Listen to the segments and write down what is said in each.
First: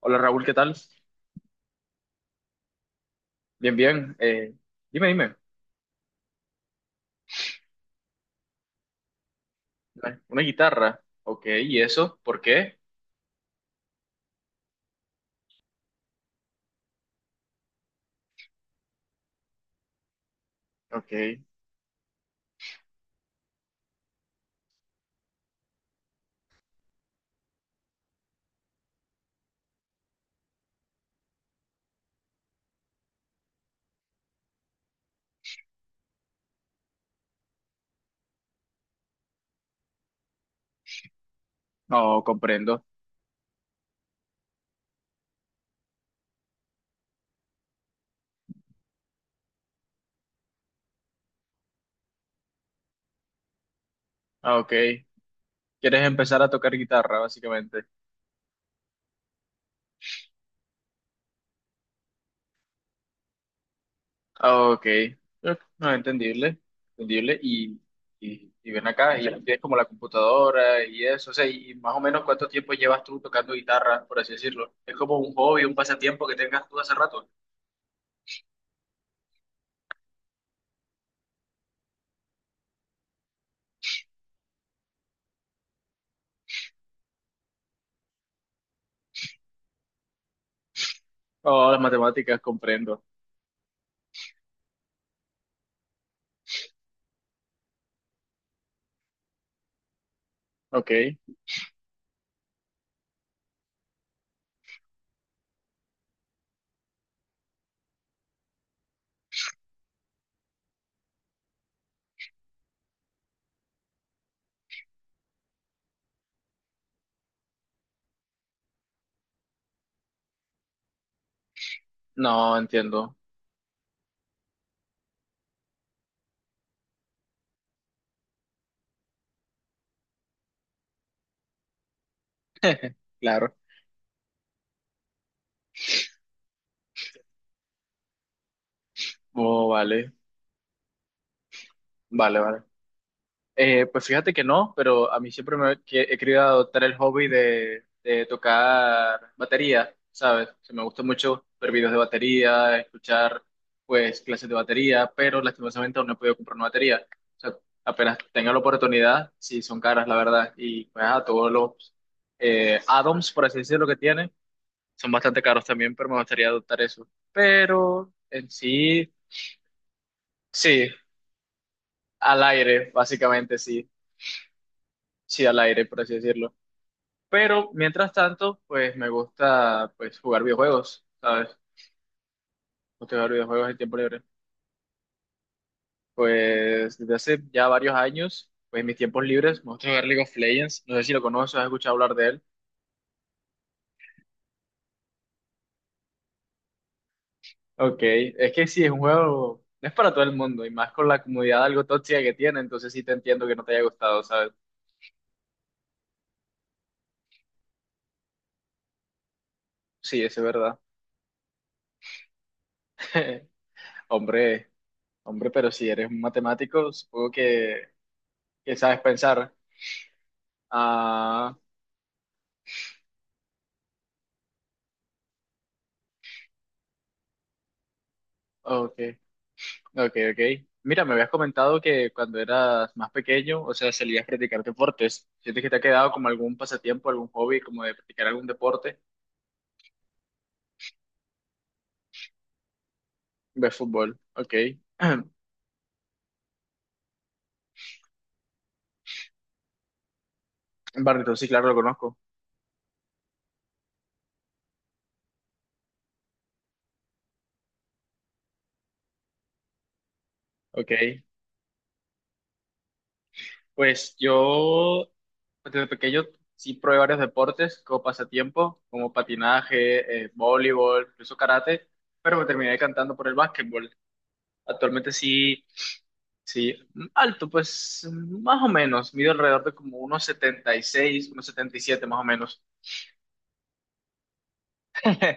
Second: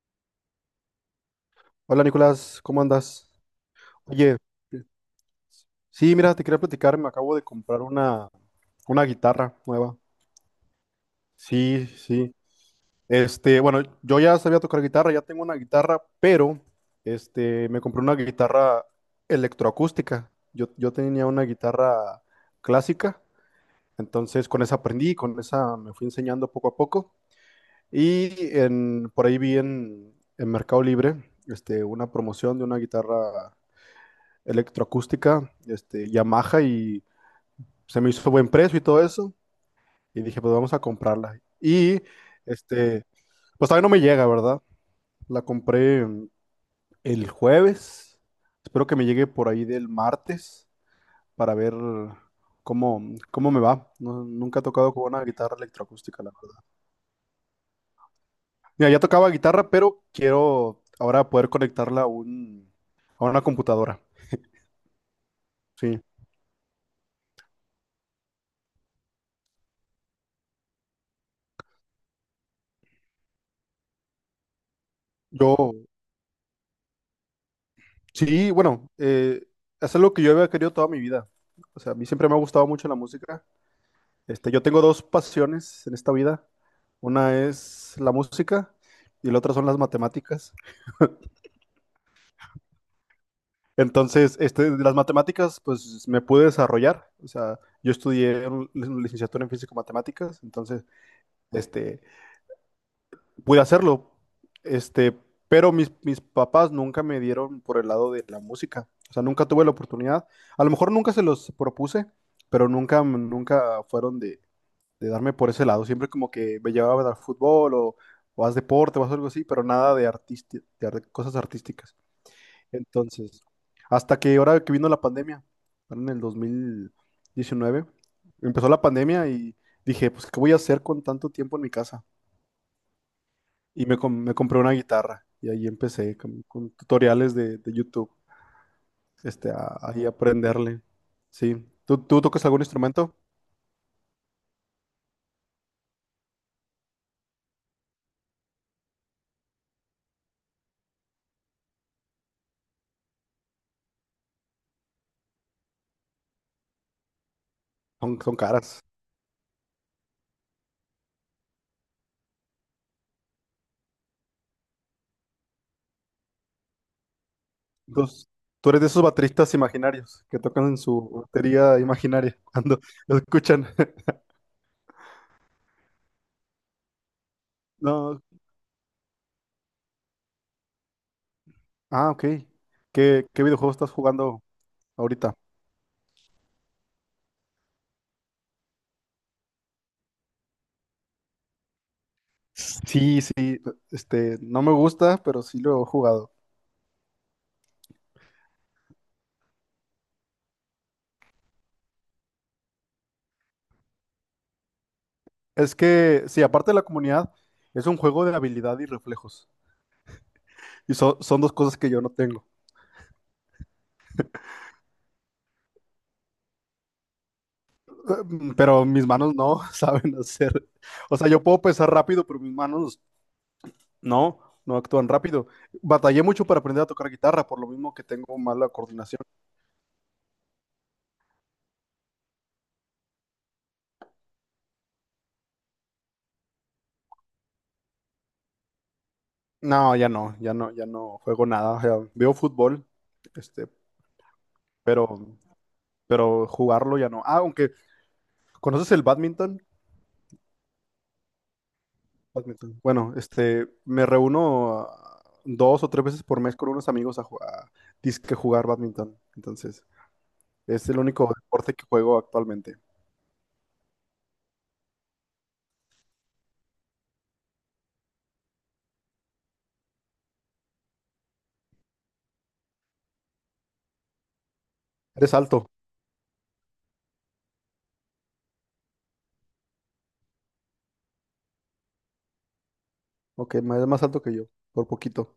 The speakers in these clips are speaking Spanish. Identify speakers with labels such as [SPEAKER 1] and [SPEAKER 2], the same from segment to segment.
[SPEAKER 1] Hola Raúl, ¿qué tal?
[SPEAKER 2] Hola Nicolás, ¿cómo andas?
[SPEAKER 1] Bien, bien.
[SPEAKER 2] Oye,
[SPEAKER 1] Dime, dime.
[SPEAKER 2] sí, mira, te quería platicar, me acabo de comprar una guitarra nueva.
[SPEAKER 1] Una guitarra. Ok, ¿y
[SPEAKER 2] Sí,
[SPEAKER 1] eso?
[SPEAKER 2] sí.
[SPEAKER 1] ¿Por qué?
[SPEAKER 2] Bueno, yo ya sabía tocar guitarra, ya tengo una guitarra, pero me compré una guitarra electroacústica. Yo
[SPEAKER 1] Ok,
[SPEAKER 2] tenía una guitarra clásica, entonces con esa aprendí, con esa me fui enseñando poco a poco. Y por ahí vi en Mercado Libre una promoción de una guitarra electroacústica Yamaha, y se me hizo buen precio y todo eso. Y dije, pues vamos a comprarla. Y
[SPEAKER 1] no comprendo.
[SPEAKER 2] este, pues todavía no me llega, ¿verdad? La compré el jueves. Espero que me llegue por ahí del martes para ver cómo, cómo me va.
[SPEAKER 1] Ah,
[SPEAKER 2] Nunca he
[SPEAKER 1] ok.
[SPEAKER 2] tocado con una guitarra
[SPEAKER 1] ¿Quieres
[SPEAKER 2] electroacústica, la
[SPEAKER 1] empezar a
[SPEAKER 2] verdad.
[SPEAKER 1] tocar guitarra, básicamente?
[SPEAKER 2] Mira, ya tocaba guitarra, pero quiero ahora poder conectarla a a una computadora.
[SPEAKER 1] Ah, ok. No,
[SPEAKER 2] Sí.
[SPEAKER 1] entendible. Entendible. Y ven acá, y tienes como la computadora y eso. O sea, y más o menos cuánto tiempo llevas tú tocando guitarra, por así decirlo. Es como un hobby, un
[SPEAKER 2] Yo,
[SPEAKER 1] pasatiempo que tengas tú hace rato.
[SPEAKER 2] Sí, bueno, es algo que yo había querido toda mi vida. O sea, a mí siempre me ha gustado mucho la música. Yo tengo dos pasiones en esta vida. Una es la música y la otra son las matemáticas.
[SPEAKER 1] Oh, las matemáticas, comprendo.
[SPEAKER 2] Entonces, de las matemáticas, pues me pude desarrollar. O sea, yo estudié una licenciatura en físico-matemáticas. Entonces,
[SPEAKER 1] Ok.
[SPEAKER 2] este, pude hacerlo, este, pero mis papás nunca me dieron por el lado de la música, o sea, nunca tuve la oportunidad, a lo mejor nunca se los propuse, pero nunca, nunca fueron de darme por ese lado, siempre como que me llevaban al fútbol o haz deporte o haz algo así, pero nada de, cosas artísticas.
[SPEAKER 1] No, entiendo.
[SPEAKER 2] Entonces, hasta que ahora que vino la pandemia, en el 2019, empezó la pandemia y dije, pues, ¿qué voy a hacer con tanto tiempo en mi casa?
[SPEAKER 1] Claro.
[SPEAKER 2] Y me compré una guitarra y ahí empecé con tutoriales de YouTube,
[SPEAKER 1] Oh,
[SPEAKER 2] ahí
[SPEAKER 1] vale.
[SPEAKER 2] aprenderle. Sí. ¿Tú
[SPEAKER 1] Vale,
[SPEAKER 2] tocas algún
[SPEAKER 1] vale.
[SPEAKER 2] instrumento?
[SPEAKER 1] Pues fíjate que no, pero a mí siempre he querido adoptar el hobby de tocar batería, ¿sabes? O sea, me gusta mucho ver videos de batería, escuchar pues clases de batería, pero lastimosamente aún no he podido comprar una batería. O sea, apenas
[SPEAKER 2] Son, son
[SPEAKER 1] tenga la
[SPEAKER 2] caras.
[SPEAKER 1] oportunidad, sí son caras, la verdad, y pues todos los add-ons, por así decirlo, que tiene, son bastante caros también, pero me gustaría adoptar eso. Pero
[SPEAKER 2] Entonces,
[SPEAKER 1] en
[SPEAKER 2] tú eres de esos
[SPEAKER 1] sí,
[SPEAKER 2] bateristas imaginarios que tocan en
[SPEAKER 1] sí,
[SPEAKER 2] su batería imaginaria
[SPEAKER 1] al
[SPEAKER 2] cuando
[SPEAKER 1] aire,
[SPEAKER 2] lo
[SPEAKER 1] básicamente,
[SPEAKER 2] escuchan.
[SPEAKER 1] sí. Sí, al aire, por así decirlo. Pero mientras
[SPEAKER 2] No.
[SPEAKER 1] tanto, pues me gusta pues jugar videojuegos, ¿sabes? Me
[SPEAKER 2] Ah, ok.
[SPEAKER 1] gusta
[SPEAKER 2] ¿Qué,
[SPEAKER 1] jugar
[SPEAKER 2] qué
[SPEAKER 1] videojuegos
[SPEAKER 2] videojuego
[SPEAKER 1] en
[SPEAKER 2] estás
[SPEAKER 1] tiempo libre.
[SPEAKER 2] jugando ahorita?
[SPEAKER 1] Pues desde hace ya varios años, pues en mis tiempos libres, me gusta jugar League of Legends. No sé si lo conoces, has escuchado hablar de él.
[SPEAKER 2] Sí, sí. No me gusta, pero sí lo he jugado.
[SPEAKER 1] Ok, es que sí, es un juego, no es para todo el mundo, y más con la comunidad algo tóxica que tiene, entonces sí te entiendo que no te haya gustado, ¿sabes?
[SPEAKER 2] Es que, sí, aparte de la comunidad, es un juego de habilidad y reflejos.
[SPEAKER 1] Sí, eso es verdad.
[SPEAKER 2] Y son dos cosas que yo no tengo.
[SPEAKER 1] Hombre, hombre, pero si eres un matemático, supongo que
[SPEAKER 2] Pero
[SPEAKER 1] sabes
[SPEAKER 2] mis manos
[SPEAKER 1] pensar.
[SPEAKER 2] no saben hacer. O sea, yo
[SPEAKER 1] Ah,
[SPEAKER 2] puedo pensar rápido, pero mis manos no, no actúan rápido. Batallé mucho para aprender a tocar guitarra, por lo mismo que tengo mala
[SPEAKER 1] ok.
[SPEAKER 2] coordinación.
[SPEAKER 1] Ok, ok. Mira, me habías comentado que cuando eras más pequeño, o sea, salías a practicar deportes. ¿Sientes que te ha quedado como algún pasatiempo, algún hobby, como de practicar algún deporte?
[SPEAKER 2] No, ya no, ya no, ya no juego nada. O sea, veo fútbol, este,
[SPEAKER 1] ¿Ves fútbol? Ok.
[SPEAKER 2] pero, pero jugarlo ya no. Ah, aunque, ¿conoces el badminton?
[SPEAKER 1] Barrio, sí, claro, lo conozco.
[SPEAKER 2] Badminton. Bueno, me reúno dos o tres veces por mes con unos amigos a jugar, a disque jugar badminton. Entonces, es el
[SPEAKER 1] Ok.
[SPEAKER 2] único deporte que juego actualmente.
[SPEAKER 1] Pues yo, desde pequeño, sí probé varios deportes como pasatiempo, como patinaje, voleibol, incluso karate, pero me terminé decantando por el básquetbol. Actualmente
[SPEAKER 2] Eres
[SPEAKER 1] sí.
[SPEAKER 2] alto.
[SPEAKER 1] Sí, alto, pues más o menos, mido alrededor de como unos 76, unos 77 más o menos,
[SPEAKER 2] Ok, es más alto que yo, por poquito.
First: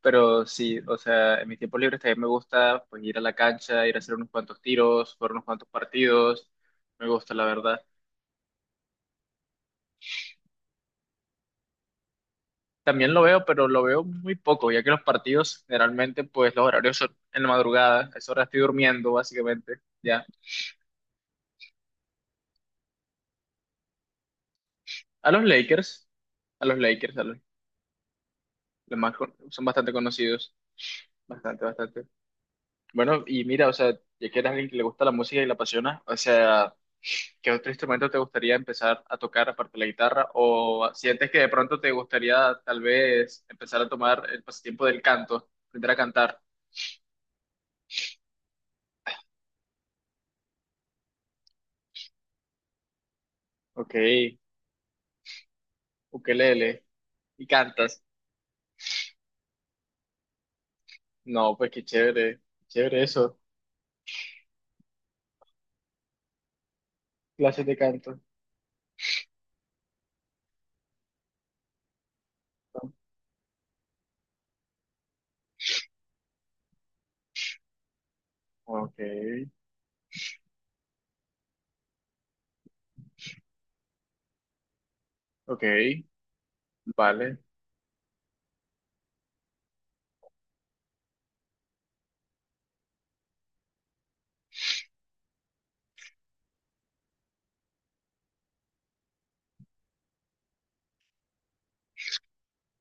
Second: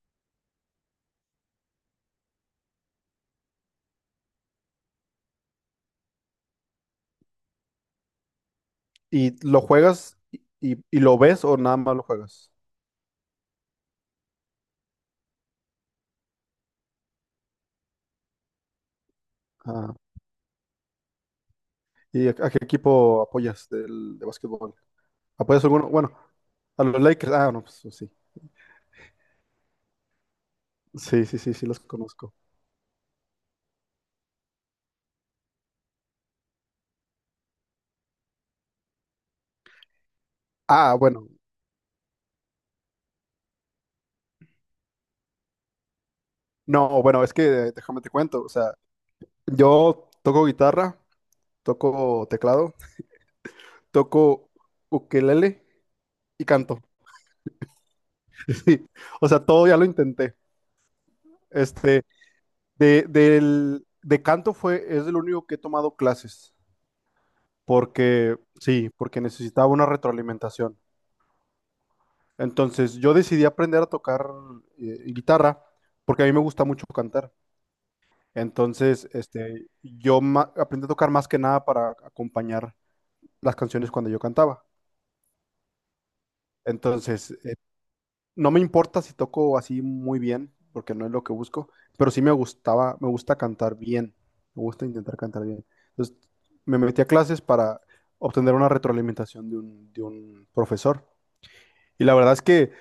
[SPEAKER 1] pero sí, o sea, en mi tiempo libre también me gusta pues ir a la cancha, ir a hacer unos cuantos tiros, jugar unos cuantos partidos, me gusta la verdad.
[SPEAKER 2] ¿Y lo juegas y lo ves o nada más lo juegas?
[SPEAKER 1] También lo veo, pero lo veo muy poco, ya que los partidos generalmente pues los horarios son en la madrugada, a esa hora estoy durmiendo básicamente,
[SPEAKER 2] Ah,
[SPEAKER 1] ya.
[SPEAKER 2] ¿y a qué equipo apoyas del, de básquetbol?
[SPEAKER 1] A los
[SPEAKER 2] ¿Apoyas alguno?
[SPEAKER 1] Lakers,
[SPEAKER 2] Bueno,
[SPEAKER 1] a los
[SPEAKER 2] a los
[SPEAKER 1] Lakers, a
[SPEAKER 2] Lakers. Ah, no, pues pues sí.
[SPEAKER 1] los más, son bastante conocidos,
[SPEAKER 2] Sí, sí, sí,
[SPEAKER 1] bastante,
[SPEAKER 2] sí, los
[SPEAKER 1] bastante.
[SPEAKER 2] conozco.
[SPEAKER 1] Bueno, y mira, o sea, ya que eres alguien que le gusta la música y la apasiona, o sea, ¿qué otro instrumento te gustaría empezar a tocar aparte de la guitarra? ¿O
[SPEAKER 2] Ah, bueno.
[SPEAKER 1] sientes que de pronto te gustaría tal vez empezar a tomar el pasatiempo del canto, aprender a cantar?
[SPEAKER 2] No, bueno, es que déjame te cuento. O sea, yo toco guitarra, toco teclado,
[SPEAKER 1] Ok,
[SPEAKER 2] toco ukelele y canto.
[SPEAKER 1] ukelele, ¿y cantas?
[SPEAKER 2] Sí. O sea, todo ya lo intenté.
[SPEAKER 1] No, pues qué
[SPEAKER 2] Este,
[SPEAKER 1] chévere, chévere eso,
[SPEAKER 2] de canto fue, es el único que he tomado clases.
[SPEAKER 1] clases de canto.
[SPEAKER 2] Porque sí, porque necesitaba una retroalimentación.
[SPEAKER 1] ¿No?
[SPEAKER 2] Entonces yo decidí aprender a tocar guitarra porque a mí me gusta mucho cantar.
[SPEAKER 1] Ok,
[SPEAKER 2] Entonces, aprendí a tocar más que nada para acompañar las canciones cuando yo cantaba.
[SPEAKER 1] ok,
[SPEAKER 2] Entonces,
[SPEAKER 1] vale,
[SPEAKER 2] no me importa si toco así muy bien, porque no es lo que busco, pero sí me gustaba, me gusta cantar bien, me gusta intentar cantar bien. Entonces, me metí a clases para obtener una retroalimentación de de un profesor. Y la verdad es que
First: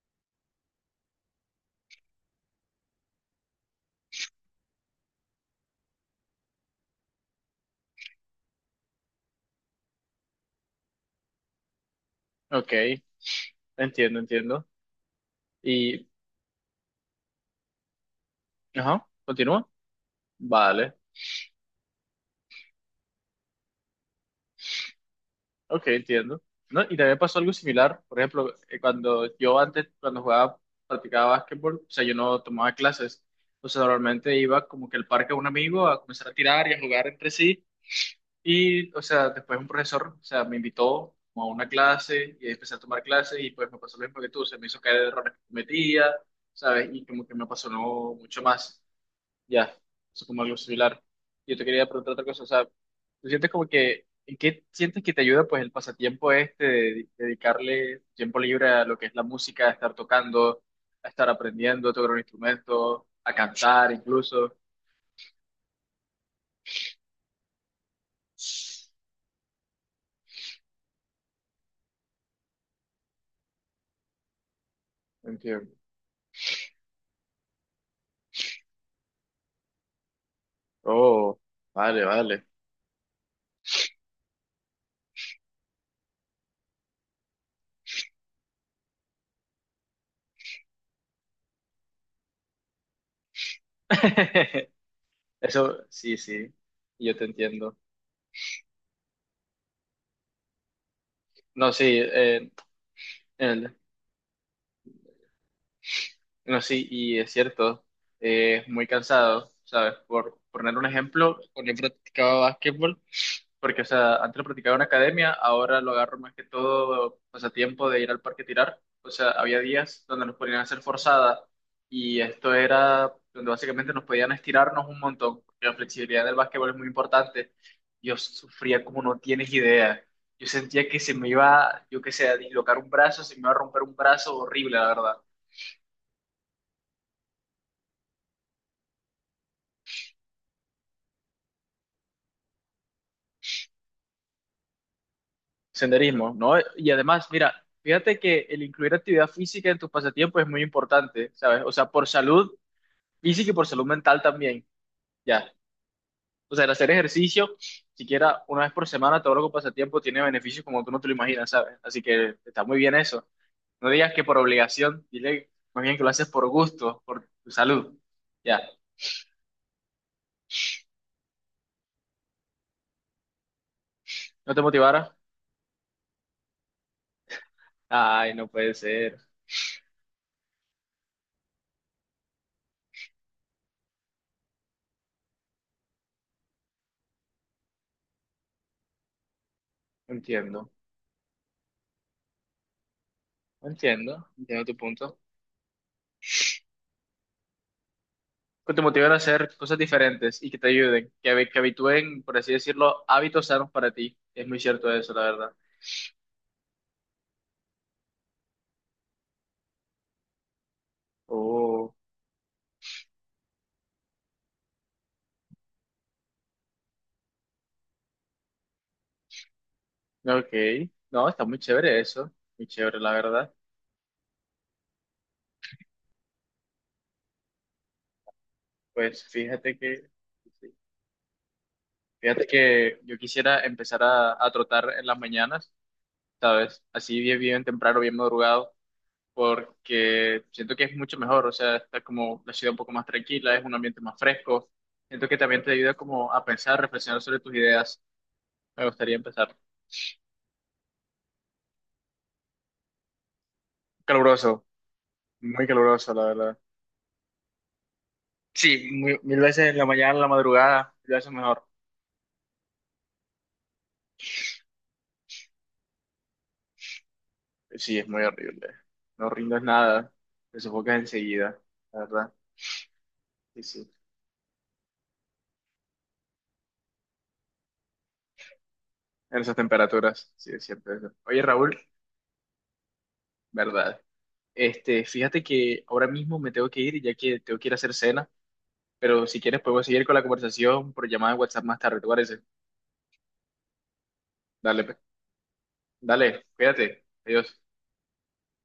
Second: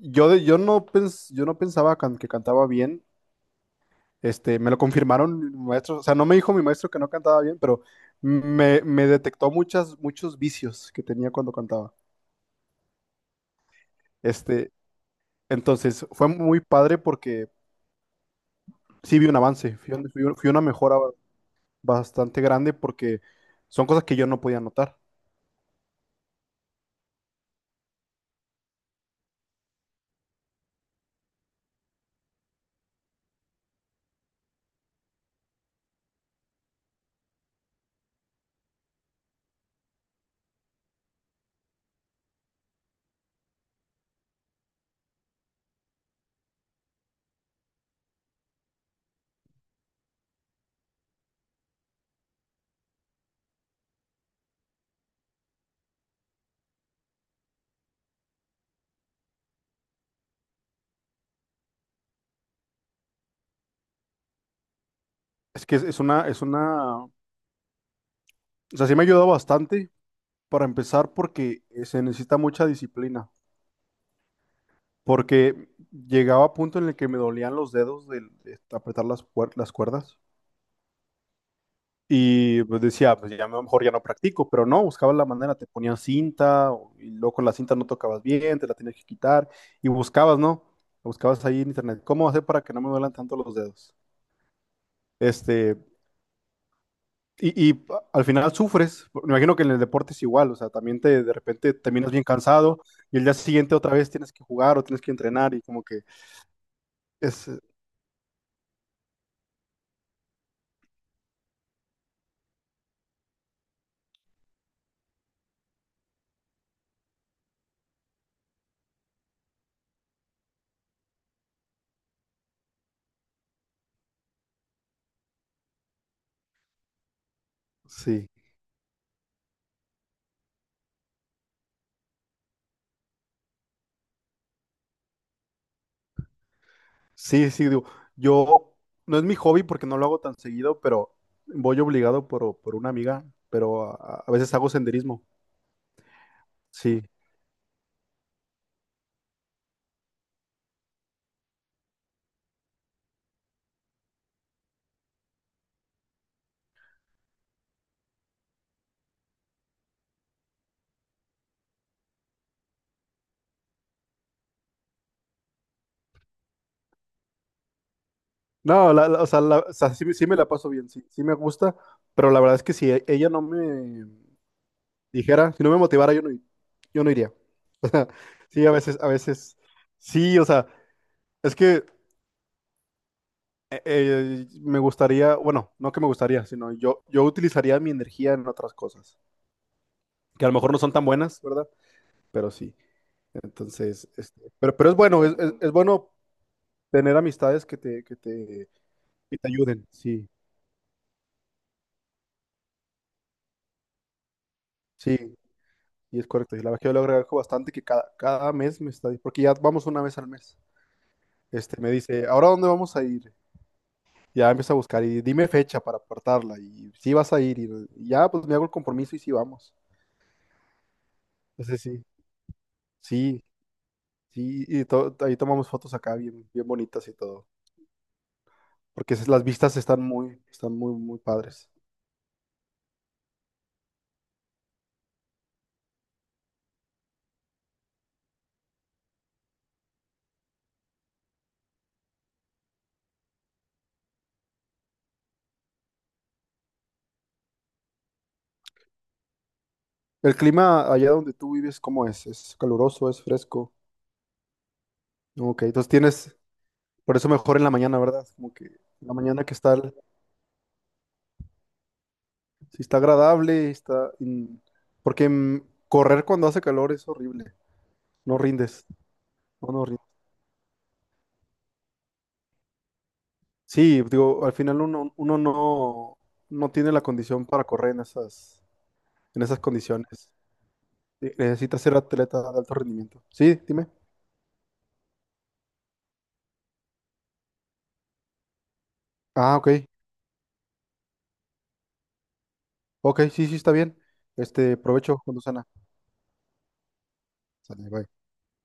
[SPEAKER 2] Yo no pensaba que cantaba bien. Me lo confirmaron mi maestro. O sea, no me dijo mi maestro que no cantaba bien, pero me detectó muchos vicios que tenía cuando cantaba.
[SPEAKER 1] ok, entiendo, entiendo.
[SPEAKER 2] Este, entonces,
[SPEAKER 1] Y,
[SPEAKER 2] fue muy padre porque
[SPEAKER 1] ajá,
[SPEAKER 2] sí vi un
[SPEAKER 1] continúa,
[SPEAKER 2] avance, fui una
[SPEAKER 1] vale.
[SPEAKER 2] mejora bastante grande porque son cosas que yo no podía notar.
[SPEAKER 1] Ok, entiendo. No, y también pasó algo similar. Por ejemplo, cuando yo antes, cuando jugaba, practicaba básquetbol, o sea, yo no tomaba clases. O sea, normalmente iba como que al parque a un amigo a comenzar a tirar y a jugar entre sí. Y, o sea, después un profesor, o sea, me invitó como a una clase y empecé a tomar clases y pues me pasó lo mismo que tú. Se me hizo caer errores que cometía, ¿sabes? Y como que me apasionó mucho más. Ya, es como algo similar. Yo te quería preguntar otra cosa, o sea, ¿tú sientes como que, en qué sientes que te ayuda pues el pasatiempo este de dedicarle tiempo libre a lo que es la música, a estar tocando, a estar aprendiendo a tocar un instrumento, a cantar incluso?
[SPEAKER 2] Es que es una, o sea, sí me ayudó bastante para empezar porque se necesita mucha disciplina. Porque
[SPEAKER 1] Entiendo.
[SPEAKER 2] llegaba a punto en el que me dolían los dedos de apretar las cuerdas
[SPEAKER 1] Oh, vale, vale.
[SPEAKER 2] y pues decía, pues ya mejor ya no practico, pero no, buscaba la manera, te ponían cinta y luego con la cinta no tocabas bien, te la tenías que quitar y buscabas, ¿no? Buscabas ahí en internet, ¿cómo hacer para que no me duelan tanto los dedos? Este,
[SPEAKER 1] Eso, sí, sí, yo te entiendo.
[SPEAKER 2] y al final sufres, me imagino que en el deporte es igual, o sea, también te de
[SPEAKER 1] No,
[SPEAKER 2] repente
[SPEAKER 1] sí,
[SPEAKER 2] terminas bien cansado y el día siguiente
[SPEAKER 1] el-
[SPEAKER 2] otra vez tienes que jugar o tienes que entrenar y como que
[SPEAKER 1] no, sí, y es
[SPEAKER 2] es,
[SPEAKER 1] cierto, es muy cansado, ¿sabes? Por poner un ejemplo, cuando he practicado básquetbol, porque, o sea, antes lo practicaba en academia, ahora lo agarro más que todo pasatiempo de ir al parque a tirar. O sea, había días donde nos ponían a hacer forzada y esto era donde básicamente nos podían estirarnos un montón, porque la flexibilidad del básquetbol es muy importante. Yo
[SPEAKER 2] sí.
[SPEAKER 1] sufría como no tienes idea. Yo sentía que se me iba, yo qué sé, a dislocar un brazo, se me iba a romper un brazo horrible, la verdad.
[SPEAKER 2] Sí, sí, digo, yo no es mi hobby porque no lo hago tan seguido, pero voy obligado por una amiga, pero a veces hago senderismo.
[SPEAKER 1] Senderismo, ¿no? Y
[SPEAKER 2] Sí.
[SPEAKER 1] además, mira, fíjate que el incluir actividad física en tus pasatiempos es muy importante, ¿sabes? O sea, por salud física. Y sí que por salud mental también, ya. O sea, el hacer ejercicio, siquiera una vez por semana, todo lo que pasa tiempo tiene beneficios como tú no te lo imaginas, ¿sabes? Así que está muy bien eso. No digas que por obligación, dile más bien que lo haces por gusto, por tu salud. Ya.
[SPEAKER 2] No, o sea, o sea, sí me la paso bien, sí, sí me gusta, pero la verdad es que si ella no me
[SPEAKER 1] ¿No te motivara?
[SPEAKER 2] dijera, si no me motivara, yo no, yo no iría. O sea,
[SPEAKER 1] Ay, no
[SPEAKER 2] sí,
[SPEAKER 1] puede
[SPEAKER 2] a
[SPEAKER 1] ser.
[SPEAKER 2] veces, sí, o sea, es que me gustaría, bueno, no que me gustaría, sino yo utilizaría mi energía en otras cosas,
[SPEAKER 1] No
[SPEAKER 2] que a lo
[SPEAKER 1] entiendo,
[SPEAKER 2] mejor no son tan buenas, ¿verdad? Pero sí.
[SPEAKER 1] no
[SPEAKER 2] Entonces,
[SPEAKER 1] entiendo, entiendo tu
[SPEAKER 2] pero es
[SPEAKER 1] punto.
[SPEAKER 2] bueno, es bueno tener amistades que te,
[SPEAKER 1] Que te motivara a
[SPEAKER 2] que te
[SPEAKER 1] hacer cosas
[SPEAKER 2] ayuden, sí,
[SPEAKER 1] diferentes y que te ayuden, que habitúen, por así decirlo, hábitos sanos para ti. Es muy cierto eso, la
[SPEAKER 2] sí,
[SPEAKER 1] verdad.
[SPEAKER 2] y es correcto. Y la verdad que yo le agradezco bastante que cada mes me está, porque ya vamos una vez al mes, me
[SPEAKER 1] Oh.
[SPEAKER 2] dice, ¿ahora dónde vamos a ir? Ya empieza a buscar y dime fecha para apartarla y si vas a ir y ya pues me hago el compromiso y sí vamos.
[SPEAKER 1] Ok, no, está muy
[SPEAKER 2] Entonces
[SPEAKER 1] chévere
[SPEAKER 2] sí,
[SPEAKER 1] eso, muy chévere la
[SPEAKER 2] sí,
[SPEAKER 1] verdad.
[SPEAKER 2] sí, y ahí tomamos fotos acá bien, bien bonitas y todo, porque
[SPEAKER 1] Pues
[SPEAKER 2] las vistas
[SPEAKER 1] fíjate que, sí,
[SPEAKER 2] están muy, muy padres.
[SPEAKER 1] fíjate que yo quisiera empezar a trotar en las mañanas, ¿sabes? Así bien, bien temprano, bien madrugado, porque siento que es mucho mejor, o sea, está como la ciudad un poco más tranquila, es un ambiente más fresco. Siento que también te ayuda como a pensar, reflexionar sobre tus ideas. Me gustaría empezar.
[SPEAKER 2] El clima allá donde tú vives, ¿cómo es? ¿Es caluroso? ¿Es fresco?
[SPEAKER 1] Caluroso,
[SPEAKER 2] No, ok,
[SPEAKER 1] muy
[SPEAKER 2] entonces
[SPEAKER 1] caluroso, la
[SPEAKER 2] tienes,
[SPEAKER 1] verdad.
[SPEAKER 2] por eso mejor en la mañana, ¿verdad? Como que en
[SPEAKER 1] Sí,
[SPEAKER 2] la
[SPEAKER 1] mil
[SPEAKER 2] mañana que
[SPEAKER 1] veces
[SPEAKER 2] está,
[SPEAKER 1] en la mañana, en la madrugada, mil veces mejor.
[SPEAKER 2] si está agradable, está, porque correr cuando hace calor es horrible,
[SPEAKER 1] Sí, es muy
[SPEAKER 2] no
[SPEAKER 1] horrible.
[SPEAKER 2] rindes,
[SPEAKER 1] No rindes
[SPEAKER 2] no, no rindes.
[SPEAKER 1] nada, te sofocas enseguida, la verdad. Sí, sí.
[SPEAKER 2] Sí, digo, al final uno, uno no, no tiene la condición para correr
[SPEAKER 1] En
[SPEAKER 2] en
[SPEAKER 1] esas
[SPEAKER 2] esas condiciones.
[SPEAKER 1] temperaturas, sí, es cierto eso.
[SPEAKER 2] Sí,
[SPEAKER 1] Oye,
[SPEAKER 2] necesita
[SPEAKER 1] Raúl,
[SPEAKER 2] ser atleta de alto rendimiento. Sí, dime.
[SPEAKER 1] verdad. Este, fíjate que ahora mismo me tengo que ir, ya que tengo que ir a hacer cena, pero si
[SPEAKER 2] Ah,
[SPEAKER 1] quieres
[SPEAKER 2] ok,
[SPEAKER 1] podemos seguir con la conversación por llamada de WhatsApp más tarde, ¿te parece?
[SPEAKER 2] ok, sí, sí, está bien.
[SPEAKER 1] Dale,
[SPEAKER 2] Provecho cuando sana.
[SPEAKER 1] dale, cuídate. Adiós.
[SPEAKER 2] Sale, bye.